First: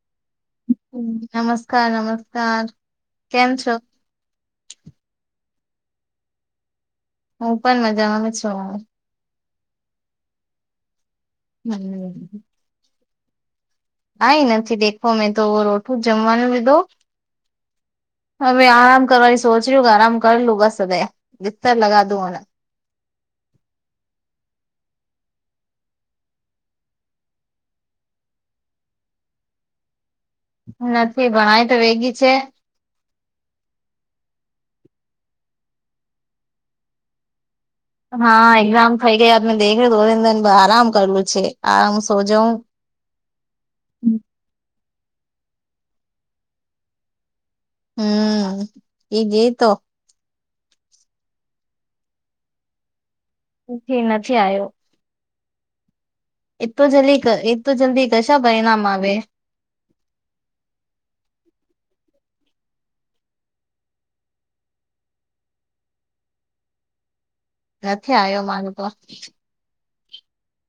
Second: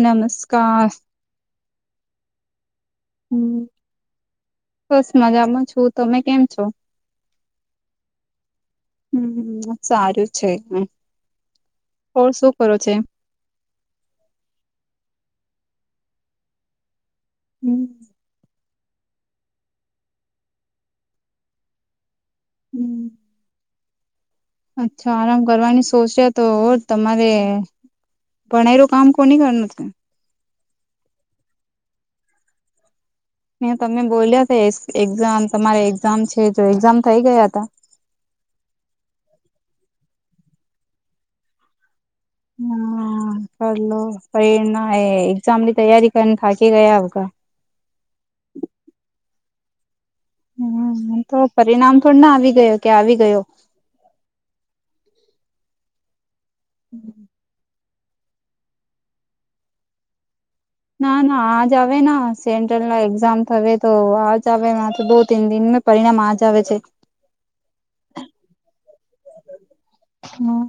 નમસ્કાર નમસ્કાર નમસ્કાર. કેમ હમ્મ છો બસ મજામાં છું તમે કેમ છો? હું પણ મજા માં છું. હમ્મ સારું છે હમ્મ ઓર શું કરો છો એમ કાઈ નથી દેખો મેં તો રોઠું જ જમવાનું લીધો હું. હવે આરામ કરવાની સોચ રહા આરામ કર લુંગા સુબે બીસ્તર લગાદું ને હું. અચ્છા આરામ કરવાની સોચ્યા તો તમારે ભણાઈ રુ કામ કોની કરનું. નથી ભણાય તોવેગી છે. તમે બોલ્યા ત્યાં એક્ઝામ તમારે એક્ઝામ છે તો એક્ઝામ થઇ ગ્યાતા. હા, એક્ઝામ થઇ ગયા આપને દેખ દોને આરામ કરેલું છે આરામ સોજાવુ હા કરલો પ્રેરણા હે એક્ઝામની તૈયારી કરીને થાકી ગયા હતા. હમ્મ એગે તો હું તો પરિણામ થોડી ને આવી ગયો કે આવી ગયો ઈ નથી આયો. એતો જલ્દી એતો જલ્દી કશા પરિણામ આવે નાના આજ આવેના સેન્ટ્રલના એક્ઝામ થાવે તો આજ આવે માતો દો તન દિન પરિણામ આજ આવે છે. નથી આયો મારે તો. હમ્મ.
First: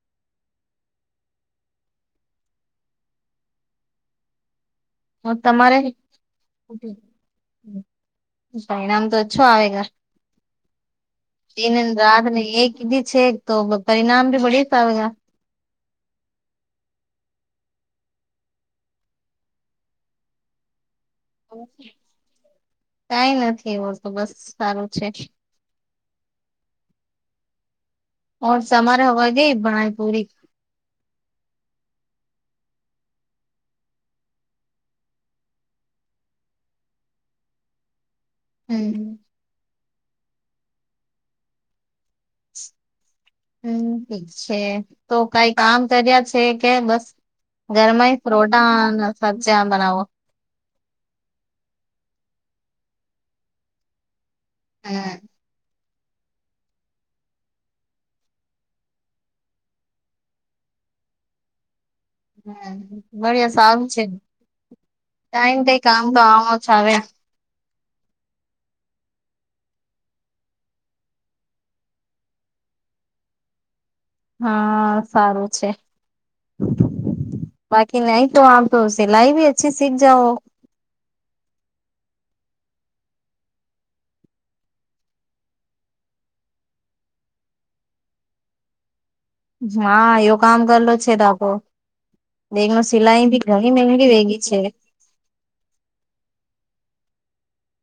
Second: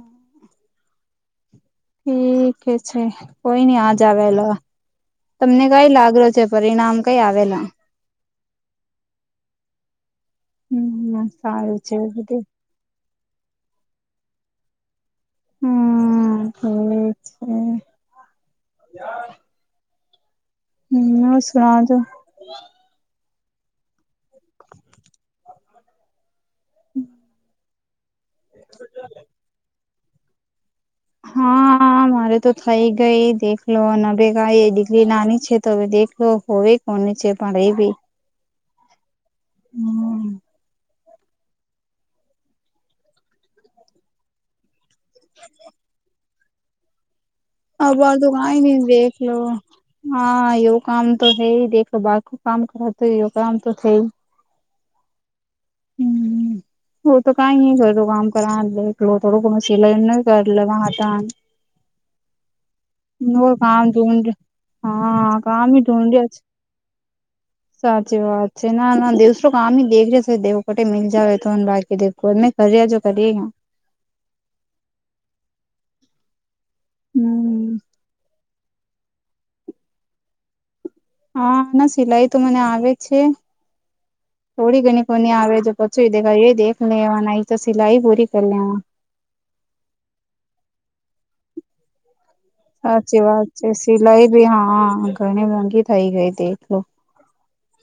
ઠીક છે કોઈ નઈ આજ આવેલો. તમને તમારે કંઈ લાગે છે પરિણામ કંઈ આવેલા. પરિણામ તો ઓછું આવેલા હમ સારું દિને છે બધું રાતને એકદી છે તો પરિણામ ભી બડીતો આવે રા હા ઠીક છે. હું [unintelligible] કંઈ નથી એવું તો બસ સારું છે. [inaudible] ઓ સમરે વધી આજ પણ પુરી હા. મારેતો થઈ ગઈ દેખલો નવે ગઈ એ ડિગ્રી નાની છે તો હવે દેખલો હોવે. ઓને છેે પણ એવી. હમ્મ. હમ્મ. હમ્મ છે તો કંઈ કામ કર્યા છે કે બસ અબાર ઘરમાંએ ફ્રોટા અને સબ્જિયા બનાવો. હાયો કામ તો હૈં, બાકો કામ કરતો યો કામતો છે. હા. હું. હોતો કંઈ ના કરું તો કામ કરેલો થોડો કો સિલાઈ ન કરરાતા હું [inaudible] હું ગામ ધોંડા હા ટાઈમ કઈ ગામી કામ તો ધુંંડી છે. આવો જ આવે સાચી વાત છે, નાના દસામી દર છે દેવકોટે મી જાવ એત બાકી દવો. કર્યા જો કરીએ ગઈ. હા સારું છે, હમ બાકી નઈ તો આમ. તો સિલાઈ ભી અચ્છી સીખ જાઓ. હા, ના સિલાઈતો મને આવે છે, થોડી ઘણી કોની આવે જો પછી દેખાય એ દેખ લેવા નોતો સિલાઈ પૂરી કરી લેવા. જ્યાં એવો કામ કરલો છે, આપડો સાચી વાત છે, મહેંગી સિલાઈ વેગી છે ભીહા ઘણી મોંઘી થઈ ગઈ હતી એટલું.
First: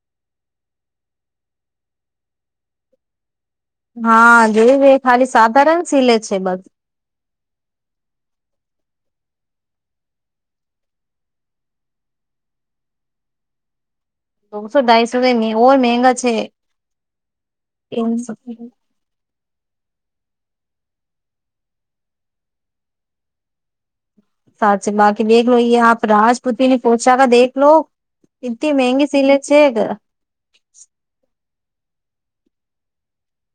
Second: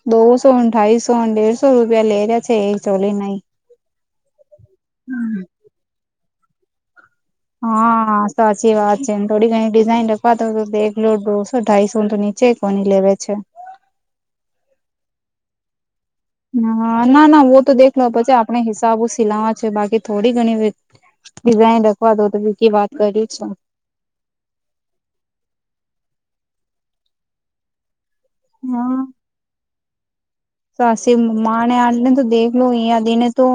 દોસો અઠાઈસોને દેરસો રૂપિયા લે રહ્યા છે, એ ચોલી નહીં. હા જોય ખાલી સાધારણ સિલે છે, બસ. હા. હા સાચી વાત છે ને થોડી ઘણી ડિઝાઇન લખવા તો દેખ લો દોસો ઢાઈસો તો નીચે કોની લેવે છે. દોસો ઢાઈસોર મંંગા હ ના ના ઓ તો દેખલો પછી આપણે હિસાબો સિલાવા છે બાકી થોડી ઘણી ડિઝાઈઇન રખવા દો તોીકી વાત કરી. સાચી બાકી દેખલો લો આપ રાજપુત્રી પછા ક દેખલો. થી હા મેંગી સીલે છેેગ. તો હસી માને આટને તો દેખલો લો યાદીને તો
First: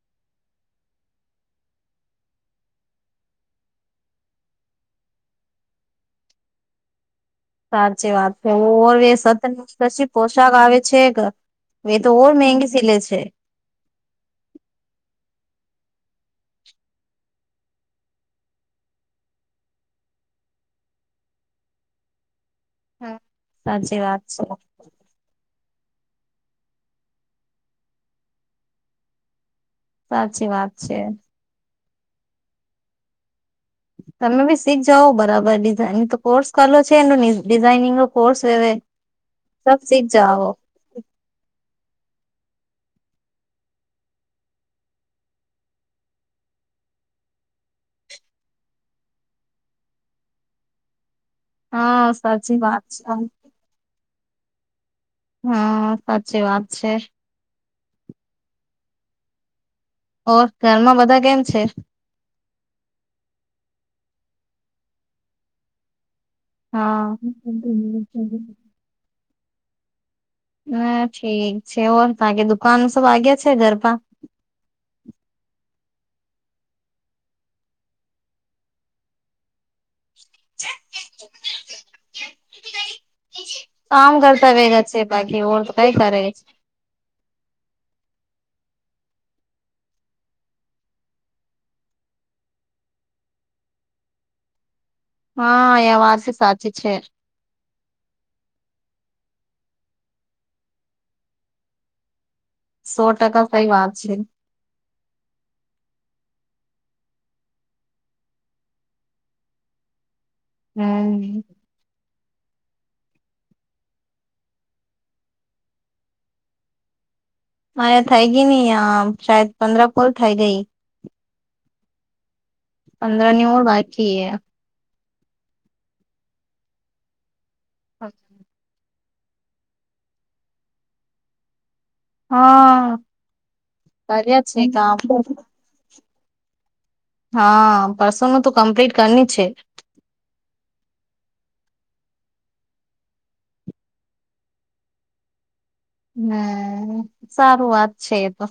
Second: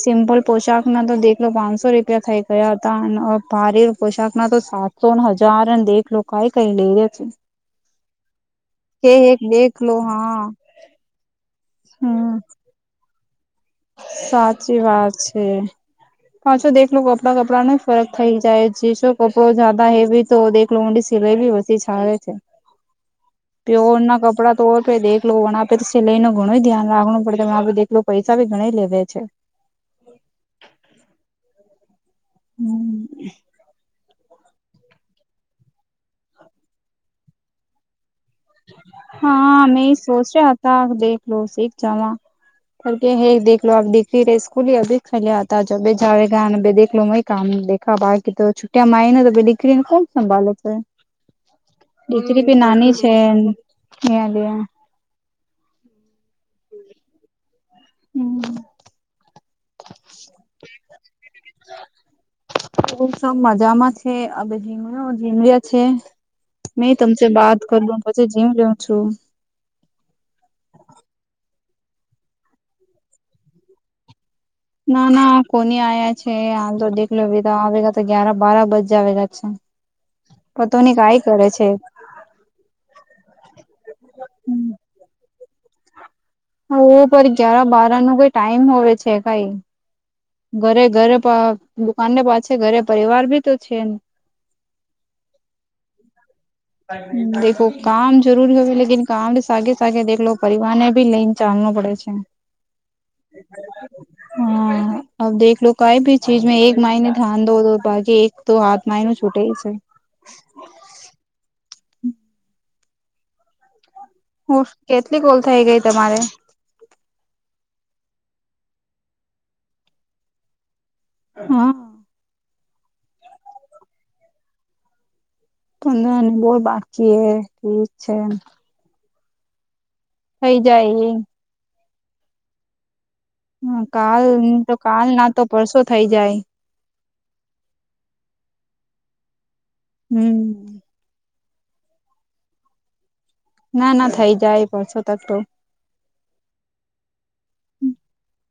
સિમ્પલ પોશાક ના તો દેલો પાંચસો રૂપિયા થઈ ગયા હતા અને ભારે પોશાકના તો સાત તો હજાર અને દેખ લોકો આએ કઈ લઈ રહ છે. સાચી વાત છેું ઓરવે કે એક સત દેખલો પછી હા પોશાક આવે છે. એ તો હમ મંંગી સીલેે છે. સાચી વાત છે. હાછો દે કપડાં કપડાં ન ફરક થઈ જાય જેો કપડો જદા હેવી તો લોંડી સિલાઈ બી પછી સારે છે પ્યોઓ સાચી વાત ના છે કપડા તો આપે દેખલો પણ આપે તો સેલાઈ નું ઘણું ધ્યાન રાખવું પડે આપેખ પૈસા ભી ઘણા લે છે. સાચી વાત છે. [inaudible] હમ. તમે બી શીખ જાાવ બરાબર ડિઝાઇન તો કોર્સ કરલો છે એ ડિઝઇનિંગ હા મેમે જાઓ સોચ્યા હતા દેખ લો શીખ જવા. કર કે હેેખલો લો આપ દેખતી ર સ્કૂલ અભી ખલ્યા આતા જો ભ જાવે ગા દેખલો લોં કામ કા બાકી તો છુટ્યામાંનો તો દીકરી ને કોણ સંભાળ છે. હા દીકરી સાચી ભી વાત નાની છે ત લ હા. સાચી વાત છે. હમ ઓ ઘરમાં બધા કેમ છે? ઓ સ મજામાં છે અ ઝીમ ઝીમ્યા છે. નહી હા તમ બાત કરું પછી જીવ લઉ છું. હ ઠીક છે ઓર ત કેે દુકાન સબ વાગ્યા છે ઘર પા? ના ના કોની આ્યા છે આાલ તો દેખલો બીધ આવેગ તો ગ્યાર બારા બજ આવેગા છે. પતોની કઈ કરે છે. કામ કરતા વેગા છે બાકી ઓ તો કઈ કરે. ઓ પણ ગ્યાર બાર નું કઈ ટાઈમ હોય છે કઈ ઘરે ઘરે દુકાન ને પાછ ઘરે પરિવાર ભી તો છે. હા એ વાત છે સાચી છે. દેખો કામ જરૂરી હોવે લકન કામ સાગે સાગે દલો પરિવાર ને ભી લઇન ચાલનો પડે છે. સો ટકા સઈ વાત છે. હા. અ દેખલો લો કઈ ભી ચીજ મે એક માઇને ધન દો દો બાકી એક તો હાથ માનો છૂટે હ છે. હમ્મ. હું કેટલી ઓલ થઇ ગઈ તમારે હા થઇ ગઈ નની આ સાદ પંદર પોલ થઈ ગઈ. હા. અંદ્ર નવળ બાકી [unintelligible] બાકી એ ઠીક છે. થઈ જાય એ. હા. હ કાલ કર્યા છે તો કામ કાલ ના તો પરસો થઈ જાય. હા પરસો નું તો કમ્પ્લીટ કરની છે. હમ્મ. ના ના થઈ જાય પરસો તક તો. હમ્મ સારું વાત છે એ તો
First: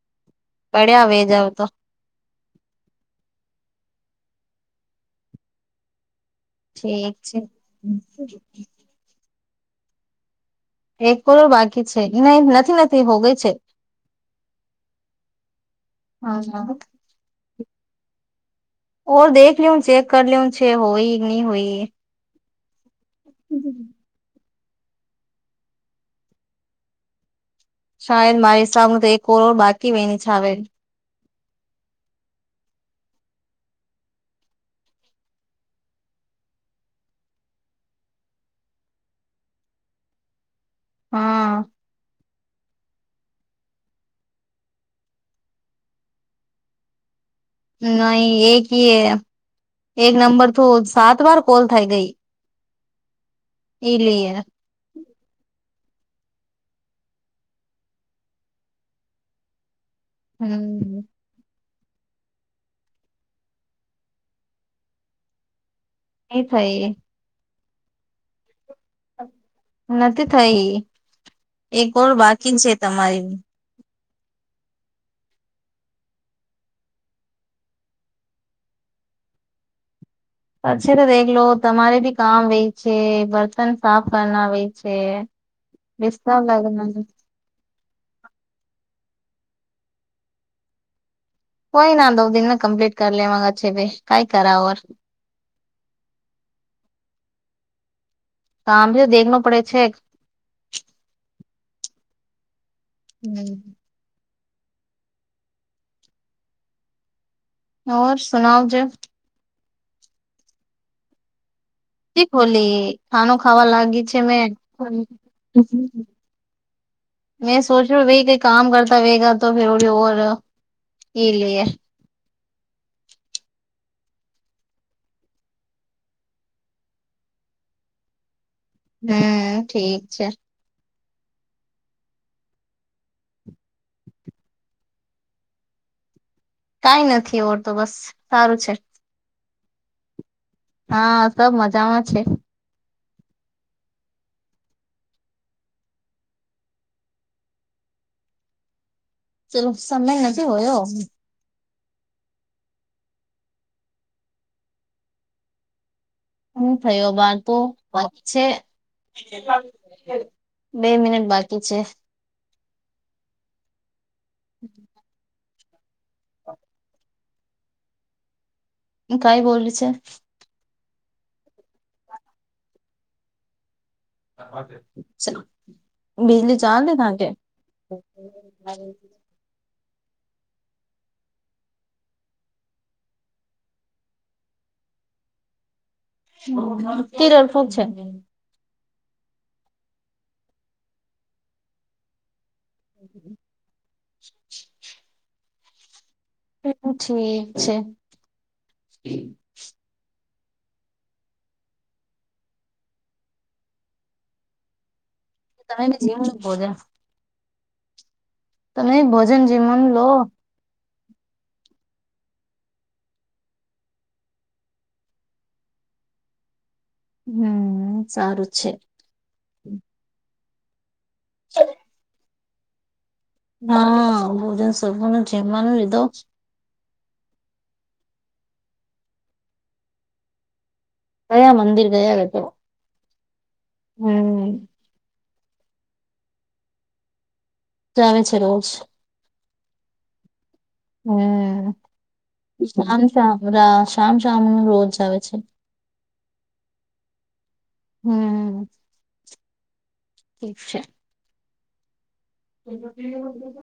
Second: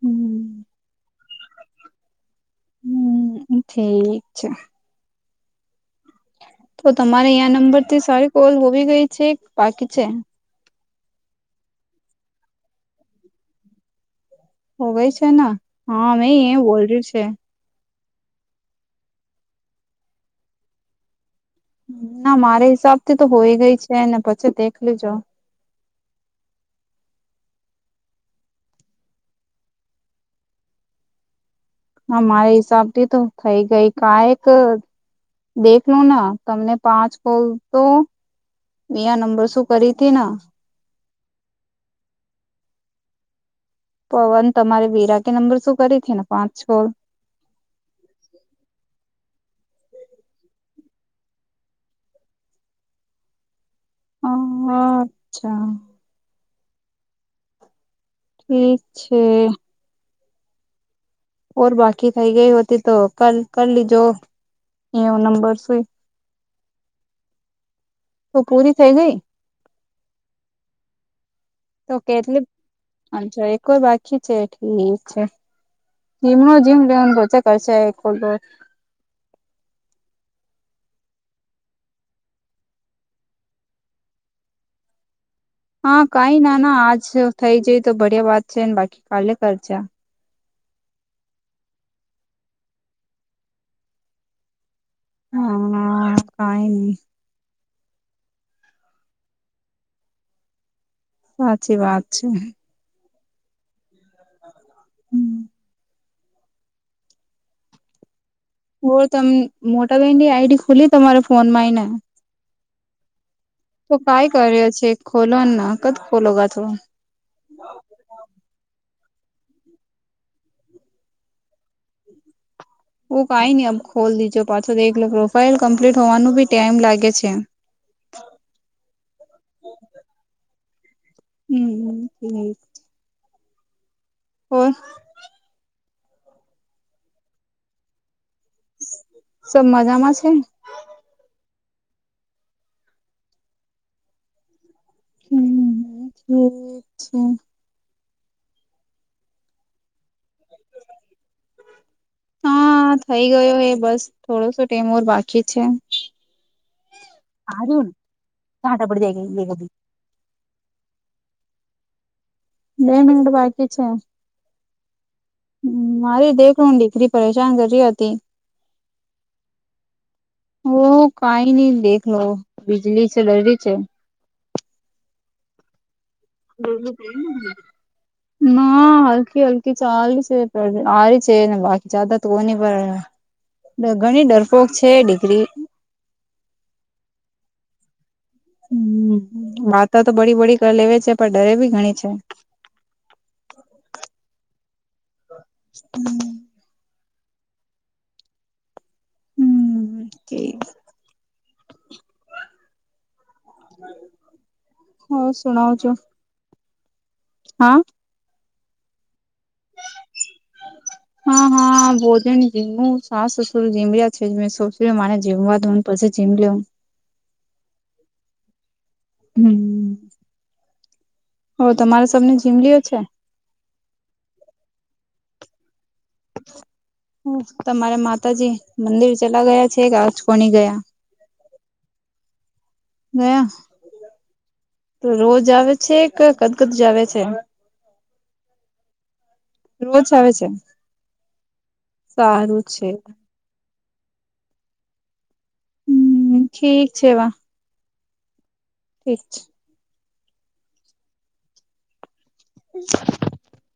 હમ પડ્યા વ જાવ તો. હમ્મ ઠીક છે. તો ઠીક તમારે છે તયાં નંબરથી સારી કોલ હોવી ગઈ છે બાકી છે. એક કરોડ બાકી છે નહી નથી નથી હોગઈ છે. હોવેય છે ને હા મેં એ બોલ્યું છે. ઓ દેખ લ હ ચેક કર લઉ છે હોય કે નહી હોય. ના મારા હિસાબથી તો હોય ગઈ છે ને પછી દેખ લજો શાયદ મારી સામે તો એક કરડ બાકી વની છ આવેે. મારા હિસાબ થી તો થઈ ગઈ કાયક. દેખલો ના તમને પાંચ કોલ તો વિયા નંબર શું કરી હતી ન હા. પવન તમારે વિરા કે નંબર શું કરી છે ને પાંચ છો? નહી એક. એક નંબર તો સાત વાર કોલ થાય ગઈ. એલીયે. હા અચ્છા. ઠીક છે. હમ્મ. ઓર બાકી થઈ ગઈ હો હતી તો કાલ કલ લીજો એવો નંબર સુઈ. એ થઈ. તો પૂરી થઈ ગઈ. નથી થઈ એક ઓર બાકી છે તમારી કોઈ બાકી છે ઠીક છે. જીમ ન જીમ લેવન બતે કરશે. પછી તો દેખ લો તમારે બી કામ વે છે બર્તન સાફ કરના વય છે. હા કઈ ના ના આજ થઈ જાય તો ભડિયા વાત છેને બાકી કાલે કરજા કોઈ ના દો દિન કમ્પ્લીટ કરી લે મગ છે ભાઈ કઈ કરાવર. હમ્મ કઈ નહી. તો આ ભી તો દેખ પડે છે. સાચી વાત છે. હમ હમ ઓર સુનાવ. જે વો તમ મોટાભાઈ ની આઈડી ખુલી તમારે ફોન માંય ને? તી ખોલી. ખાનો ખાવા લાગી છે કાઈ મેં. કર્યો છે ખોલો ના કદ ખોલોગા તો મેં સોચું ભાઈ કોઈ કામ કરતા વેગા તો ફર ઓર લે લિયે. ઓ કઈ નઈ અ ખોલ દીજો પાછો દખલો પ્રોફાઈલ કમ્પ્લીટ હોવાનું ભી ટાઈમ લાગે છે. હમ ઠીક છે. હમ ઠીક. ઓર? કાઈ નથી ઓર તો બસ સારું છે. સબ મજામાં છે? હા સબ મજામાં છે. હમ ઠીક છે. ચલો સમય નથી હોયો. હા થઈ ગયો એ બસ થોડોસો ટેમ ઓર બાકી છે. હું થયો બાતો આર્યન પતશે. કાંટા પડ જાયગ એ કભી [inaudible] બે મિનિટ બાકી છે. બે મિનિટ બાકી છે? હમ હમ મારી દેખું ન દીકરી પરેશાન કર રી હતી. કાઈ બોલી છે? ઓ કાઈ ની દેખલો બીજલી છે જરૂરી છે. [inaudible] બીજલી ચાલે તા કે [unintelligible] ના [inaudible] કી ચાલુ છે ને આ રહી છે ને બાકી જ્યાદા તો હો ની પર ડ ઘણી ડરપોક છે દીકરી. તે ડરપોક છે? હમ વાર્તા તો બડી બડી કર લેવે છે. પણ ડરે ભી ઘણી છે. [inaudible] હમ ઠીક છે. ઠીક. [unintelligible] તમે જેવ બોજા. હા? તમે ભોજન જમવાનું લો. હા હા બોજન જીમવું. સાસ સસુર જમ્યા છે મેં સોચ રહી હું મારે જીમવા દો ન. પછી જીમ લઉં. હમ સારું જ છે. હમ હો તમારે સબને જીમલીઓ છે? હા ભોજન સબ લિયો જીમવાનો લીધો. હ તમારે માતાજી મંદિર ચલા ગયા છે કે આજકો ની ગયા? ક્યા મંદિર ગયા એ તો. ગયા? તો રોજ આવે છે કે કદકદ જાવે છે? રોજ આવે છે રોજ. રોજ આવે છે? હમ સારું શ છે શામ રા શામ શામ રોજ આવે છે. હમ્મ ઠીક છે વા [unintelligible] ઠીક છે [unintelligible] [inaudible]